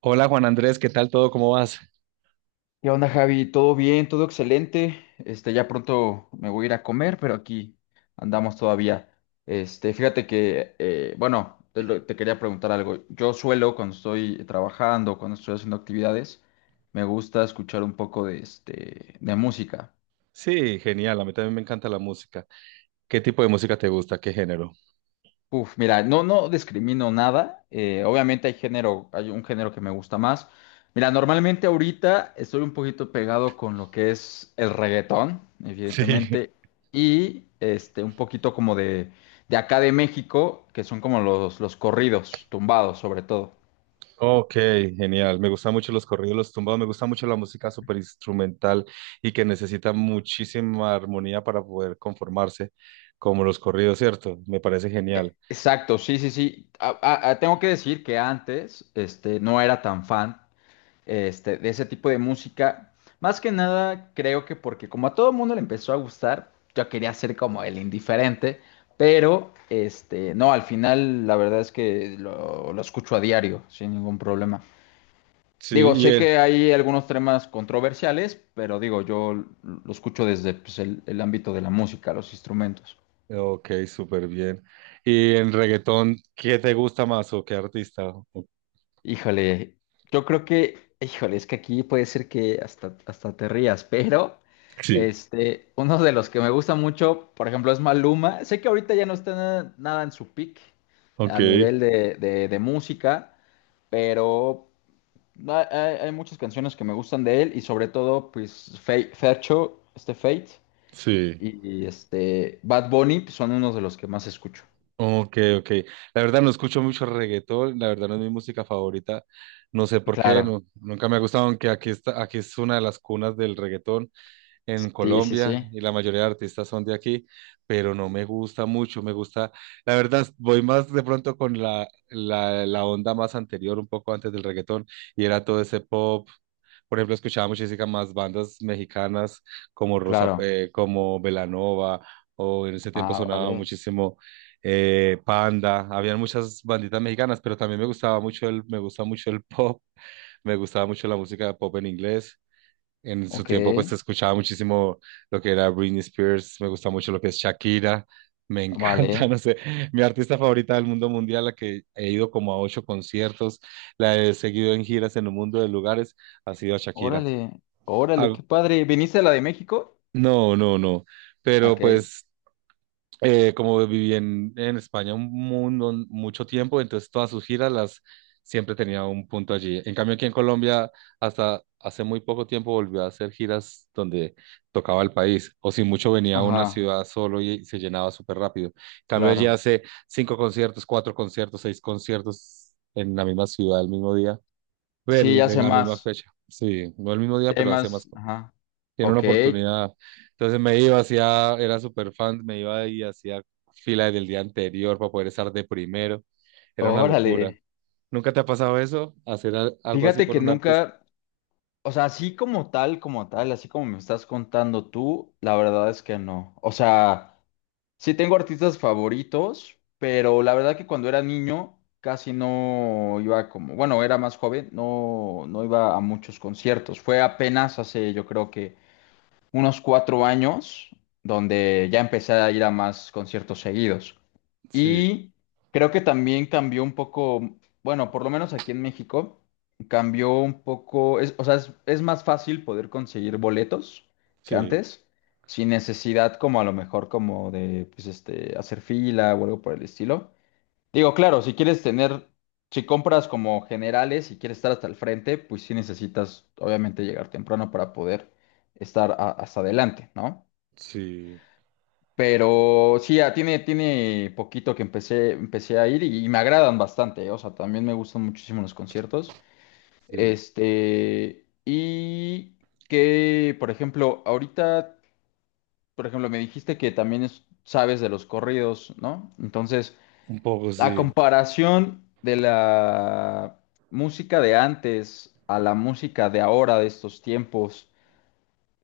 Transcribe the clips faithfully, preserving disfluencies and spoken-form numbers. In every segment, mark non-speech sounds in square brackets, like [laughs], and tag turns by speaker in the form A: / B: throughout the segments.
A: Hola Juan Andrés, ¿qué tal todo? ¿Cómo vas?
B: ¿Qué onda, Javi? ¿Todo bien? ¿Todo excelente? Este, ya pronto me voy a ir a comer, pero aquí andamos todavía. Este, fíjate que, eh, bueno, te, lo- te quería preguntar algo. Yo suelo, cuando estoy trabajando, cuando estoy haciendo actividades, me gusta escuchar un poco de, este, de música.
A: Sí, genial. A mí también me encanta la música. ¿Qué tipo de música te gusta? ¿Qué género?
B: Uf, mira, no, no discrimino nada. Eh, obviamente hay género, hay un género que me gusta más. Mira, normalmente ahorita estoy un poquito pegado con lo que es el reggaetón,
A: Sí. [laughs]
B: evidentemente, y este, un poquito como de, de acá de México, que son como los, los corridos, tumbados sobre todo.
A: Ok, genial. Me gustan mucho los corridos, los tumbados. Me gusta mucho la música súper instrumental y que necesita muchísima armonía para poder conformarse, como los corridos, ¿cierto? Me parece genial.
B: Exacto, sí, sí, sí. A- a- a- tengo que decir que antes este, no era tan fan este, de ese tipo de música. Más que nada, creo que porque como a todo mundo le empezó a gustar, yo quería ser como el indiferente, pero este, no, al final la verdad es que lo, lo escucho a diario, sin ningún problema.
A: Sí,
B: Digo,
A: y
B: sé
A: en...
B: que hay algunos temas controversiales, pero digo, yo lo escucho desde pues, el, el ámbito de la música, los instrumentos.
A: Ok, súper bien. ¿Y en reggaetón, qué te gusta más o qué artista? O-
B: Híjole, yo creo que, híjole, es que aquí puede ser que hasta, hasta te rías, [laughs] pero
A: sí,
B: este, uno de los que me gusta mucho, por ejemplo, es Maluma. Sé que ahorita ya no está na- nada en su peak
A: ok,
B: a nivel de, de- de música, pero hay, hay- hay muchas canciones que me gustan de él y sobre todo, pues, Fe- Fercho, este Fate
A: sí.
B: y, y, este Bad Bunny pues, son unos de los que más escucho.
A: Ok, ok. La verdad no escucho mucho reggaetón, la verdad no es mi música favorita. No sé por qué,
B: Claro,
A: no, nunca me ha gustado, aunque aquí está, aquí es una de las cunas del reggaetón en
B: sí, sí,
A: Colombia
B: sí,
A: y la mayoría de artistas son de aquí, pero no me gusta mucho, me gusta, la verdad, voy más de pronto con la, la, la onda más anterior, un poco antes del reggaetón, y era todo ese pop, por ejemplo, escuchaba muchísimas más bandas mexicanas como Rosa,
B: claro.
A: eh, como Belanova, o en ese tiempo
B: Ah,
A: sonaba
B: vale,
A: muchísimo eh, Panda. Habían muchas banditas mexicanas, pero también me gustaba mucho el, me gusta mucho el [laughs] pop, me gustaba mucho la música de pop en inglés. En su
B: ok.
A: tiempo, pues escuchaba muchísimo lo que era Britney Spears, me gusta mucho lo que es Shakira, me encanta, [laughs]
B: Vale,
A: no sé, mi artista favorita del mundo mundial, la que he ido como a ocho conciertos, la he seguido en giras en un mundo de lugares, ha sido a Shakira.
B: órale, órale,
A: Ah,
B: qué padre. ¿Viniste a la de México?
A: no, no, no. Pero
B: Ok,
A: pues eh, como viví en, en España un mundo, mucho tiempo, entonces todas sus giras las siempre tenía un punto allí. En cambio aquí en Colombia hasta hace muy poco tiempo volvió a hacer giras donde tocaba el país o si mucho venía a una
B: ajá,
A: ciudad solo y se llenaba súper rápido. En cambio allí
B: claro.
A: hace cinco conciertos, cuatro conciertos, seis conciertos en la misma ciudad el mismo día,
B: Sí,
A: el-
B: ya
A: en
B: sé
A: la misma
B: más,
A: fecha. Sí, no el mismo día,
B: sí hay
A: pero hace más.
B: más, ajá.
A: Tiene una
B: Ok,
A: oportunidad. Entonces me iba, hacía, era súper fan, me iba y hacía fila del día anterior para poder estar de primero. Era una locura.
B: órale.
A: ¿Nunca te ha pasado eso? ¿Hacer al- algo así
B: Fíjate
A: por
B: que
A: un artista?
B: nunca, o sea, así como tal, como tal, así como me estás contando tú, la verdad es que no. O sea, sí tengo artistas favoritos, pero la verdad que cuando era niño casi no iba como, bueno, era más joven, no, no iba a muchos conciertos. Fue apenas hace, yo creo que unos cuatro años, donde ya empecé a ir a más conciertos seguidos.
A: Sí,
B: Y creo que también cambió un poco, bueno, por lo menos aquí en México, cambió un poco, es- o sea, es, es más fácil poder conseguir boletos que
A: sí,
B: antes, sin necesidad como a lo mejor como de, pues, este, hacer fila o algo por el estilo. Digo, claro, si quieres tener, si compras como generales y quieres estar hasta el frente, pues sí necesitas, obviamente, llegar temprano para poder estar a- hasta adelante, ¿no?
A: sí.
B: Pero sí, ya tiene, tiene poquito que empecé, empecé a ir y, y me agradan bastante, ¿eh? O sea, también me gustan muchísimo los conciertos.
A: Sí,
B: Este, y que, por ejemplo, ahorita, por ejemplo, me dijiste que también es- sabes de los corridos, ¿no? Entonces,
A: un poco
B: a
A: sí.
B: comparación de la música de antes a la música de ahora, de estos tiempos,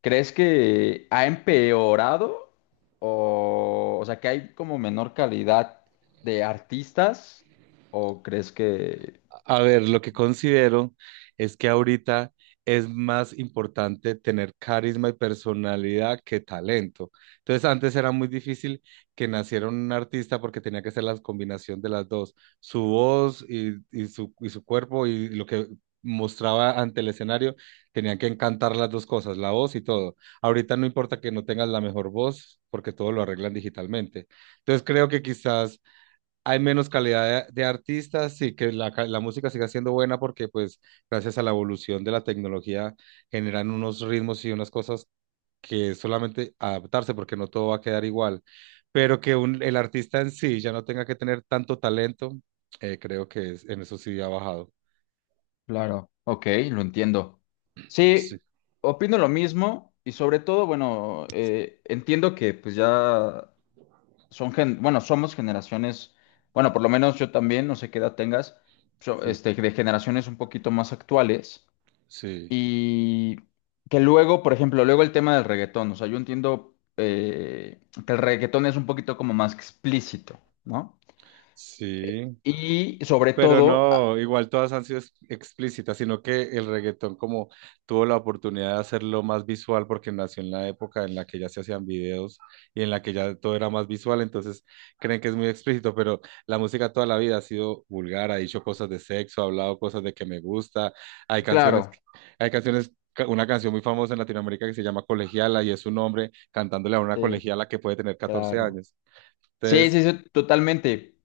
B: ¿crees que ha empeorado? O, o sea, ¿que hay como menor calidad de artistas, o crees que...
A: A ver, lo que considero es que ahorita es más importante tener carisma y personalidad que talento. Entonces, antes era muy difícil que naciera un artista porque tenía que ser la combinación de las dos, su voz y, y su, y su cuerpo y lo que mostraba ante el escenario, tenían que encantar las dos cosas, la voz y todo. Ahorita no importa que no tengas la mejor voz porque todo lo arreglan digitalmente. Entonces, creo que quizás hay menos calidad de, de artistas y que la, ca- la música siga siendo buena porque pues gracias a la evolución de la tecnología generan unos ritmos y unas cosas que solamente adaptarse porque no todo va a quedar igual, pero que un- el artista en sí ya no tenga que tener tanto talento, eh, creo que es- en eso sí ha bajado.
B: Claro, ok, lo entiendo.
A: Sí,
B: Sí, opino lo mismo y sobre todo, bueno, eh, entiendo que pues ya son gen- bueno, somos generaciones, bueno, por lo menos yo también, no sé qué edad tengas, so-
A: sí,
B: este, de generaciones un poquito más actuales
A: sí,
B: y que luego, por ejemplo, luego el tema del reggaetón, o sea, yo entiendo eh, que el reggaetón es un poquito como más explícito, ¿no?
A: sí.
B: Y sobre
A: Pero
B: todo, ah,
A: no, igual todas han sido ex- explícitas, sino que el reggaetón como tuvo la oportunidad de hacerlo más visual porque nació en la época en la que ya se hacían videos y en la que ya todo era más visual, entonces creen que es muy explícito, pero la música toda la vida ha sido vulgar, ha dicho cosas de sexo, ha hablado cosas de que me gusta, hay canciones, que-
B: claro,
A: hay canciones, ca- una canción muy famosa en Latinoamérica que se llama Colegiala y es un hombre cantándole a una
B: sí,
A: colegiala que puede tener catorce
B: claro.
A: años.
B: Sí,
A: Entonces,
B: sí, sí, totalmente.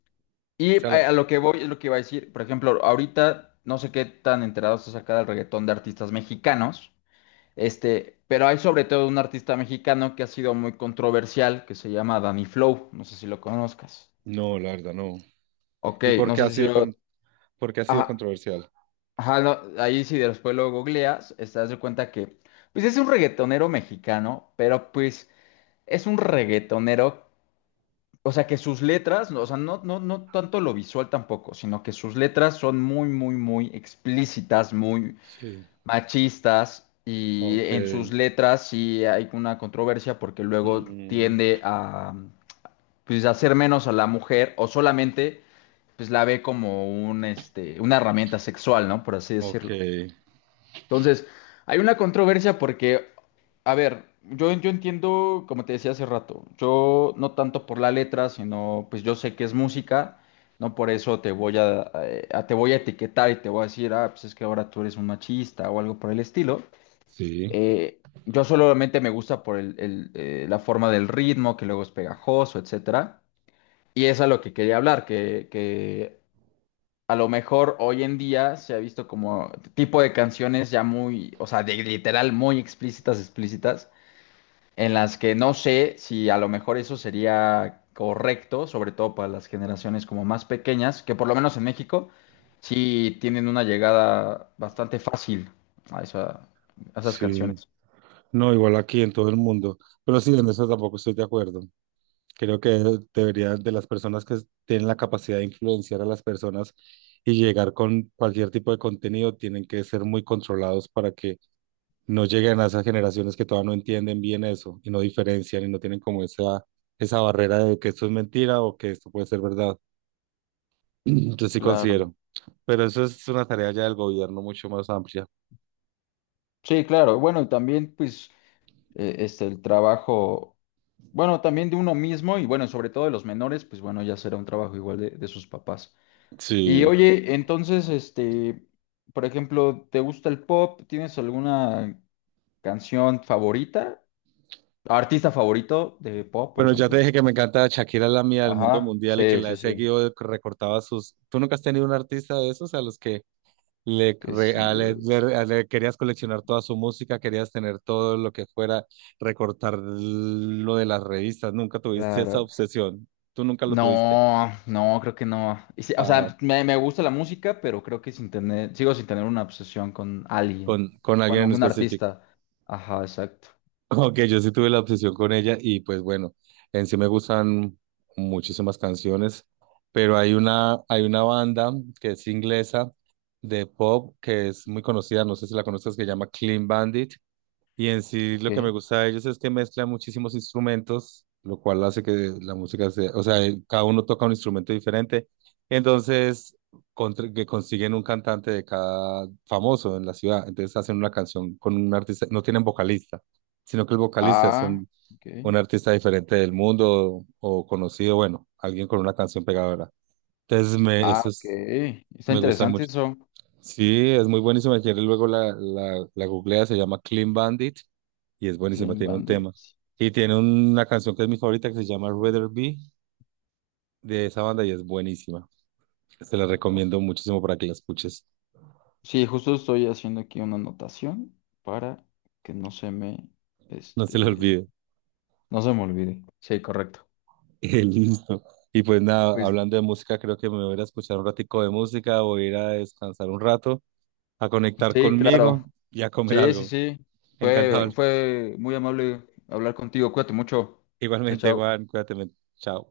A: o
B: Y
A: sea, la-
B: a, a lo que voy es lo que iba a decir, por ejemplo, ahorita no sé qué tan enterados estás acá del reggaetón de artistas mexicanos. Este, pero hay sobre todo un artista mexicano que ha sido muy controversial, que se llama Danny Flow, no sé si lo conozcas.
A: no, la verdad, no.
B: Ok,
A: ¿Y por
B: no
A: qué ha
B: sé si
A: sido
B: lo...
A: porque ha sido
B: Ajá,
A: controversial?
B: ajá, no, ahí sí después lo googleas, estás de cuenta que, pues es un reggaetonero mexicano, pero pues es un reggaetonero, o sea que sus letras, no, o sea, no, no, no tanto lo visual tampoco, sino que sus letras son muy, muy, muy explícitas, muy
A: Sí,
B: machistas y
A: ok.
B: en sus letras sí hay una controversia porque luego
A: Mm,
B: tiende a pues hacer menos a la mujer o solamente pues la ve como un este una herramienta sexual, ¿no? Por así
A: ok.
B: decirlo. Entonces, hay una controversia porque, a ver, yo, yo entiendo, como te decía hace rato, yo no tanto por la letra, sino pues yo sé que es música. No por eso te voy a, a- te voy a etiquetar y te voy a decir, ah, pues es que ahora tú eres un machista o algo por el estilo.
A: Sí.
B: Eh, yo solamente me gusta por el, el, eh, la forma del ritmo, que luego es pegajoso, etcétera. Y es a lo que quería hablar, que, que a lo mejor hoy en día se ha visto como tipo de canciones ya muy, o sea, de, literal muy explícitas, explícitas, en las que no sé si a lo mejor eso sería correcto, sobre todo para las generaciones como más pequeñas, que por lo menos en México sí tienen una llegada bastante fácil a esa- a esas
A: Sí.
B: canciones.
A: No, igual aquí en todo el mundo. Pero sí, en eso tampoco estoy de acuerdo. Creo que debería de las personas que tienen la capacidad de influenciar a las personas y llegar con cualquier tipo de contenido, tienen que ser muy controlados para que no lleguen a esas generaciones que todavía no entienden bien eso y no diferencian y no tienen como esa, esa barrera de que esto es mentira o que esto puede ser verdad. Yo sí
B: Claro.
A: considero, pero eso es una tarea ya del gobierno mucho más amplia.
B: Sí, claro. Bueno, y también pues eh, este el trabajo, bueno, también de uno mismo y bueno, sobre todo de los menores, pues bueno, ya será un trabajo igual de, de sus papás. Y
A: Sí,
B: oye, entonces, este, por ejemplo, ¿te gusta el pop? ¿Tienes alguna canción favorita? ¿Artista favorito de pop, por
A: bueno, ya te
B: ejemplo?
A: dije que me encanta Shakira, la mía del mundo
B: Ajá,
A: mundial y que
B: sí,
A: la
B: sí,
A: he
B: sí.
A: seguido, que recortaba sus... ¿Tú nunca has tenido un artista de esos a los que le,
B: Que
A: cre-
B: sí
A: a- le-
B: es.
A: le- a- le querías coleccionar toda su música, querías tener todo lo que fuera, recortar lo de las revistas? ¿Nunca tuviste esa
B: Claro.
A: obsesión? ¿Tú nunca lo tuviste?
B: No, no, creo que no. Y sí, o
A: Ah,
B: sea, me, me gusta la música, pero creo que sin tener, sigo sin tener una obsesión con alguien.
A: ¿con, con alguien
B: Bueno,
A: en
B: un
A: específico?
B: artista. Ajá, exacto.
A: Ok, yo sí tuve la obsesión con ella y pues bueno, en sí me gustan muchísimas canciones, pero hay una, hay una banda que es inglesa de pop que es muy conocida, no sé si la conoces, que se llama Clean Bandit. Y en sí
B: Ok.
A: lo que me gusta de ellos es que mezclan muchísimos instrumentos, lo cual hace que la música sea, o sea, eh, cada uno toca un instrumento diferente. Entonces, contra- que consiguen un cantante de cada famoso en la ciudad. Entonces hacen una canción con un artista, no tienen vocalista, sino que el vocalista es
B: Ah,
A: un,
B: ok.
A: un artista diferente del mundo o, conocido, bueno, alguien con una canción pegadora. Entonces, me,
B: Ah, ok.
A: esos
B: Está
A: me gustan
B: interesante
A: mucho.
B: eso.
A: Sí, es muy buenísima. Si quieres, luego la, la, la googlea, se llama Clean Bandit y es buenísima,
B: Clean
A: tiene un tema.
B: Bandit.
A: Y tiene una canción que es mi favorita que se llama Rather Be de esa banda y es buenísima. Se la
B: Bueno,
A: recomiendo muchísimo para que la escuches.
B: sí, justo estoy haciendo aquí una anotación para que no se me,
A: No se la
B: este,
A: olvide. [laughs]
B: no se me olvide. Sí, correcto.
A: Eh, Listo. Y pues nada,
B: Pues
A: hablando de música, creo que me voy a ir a escuchar un ratico de música, voy a ir a descansar un rato, a conectar
B: sí,
A: conmigo
B: claro.
A: y a comer
B: Sí, sí,
A: algo.
B: sí.
A: Encantado.
B: Fue, fue muy amable hablar contigo. Cuídate mucho. Chao,
A: Igualmente,
B: chao.
A: Juan, cuídate. Men. Chao.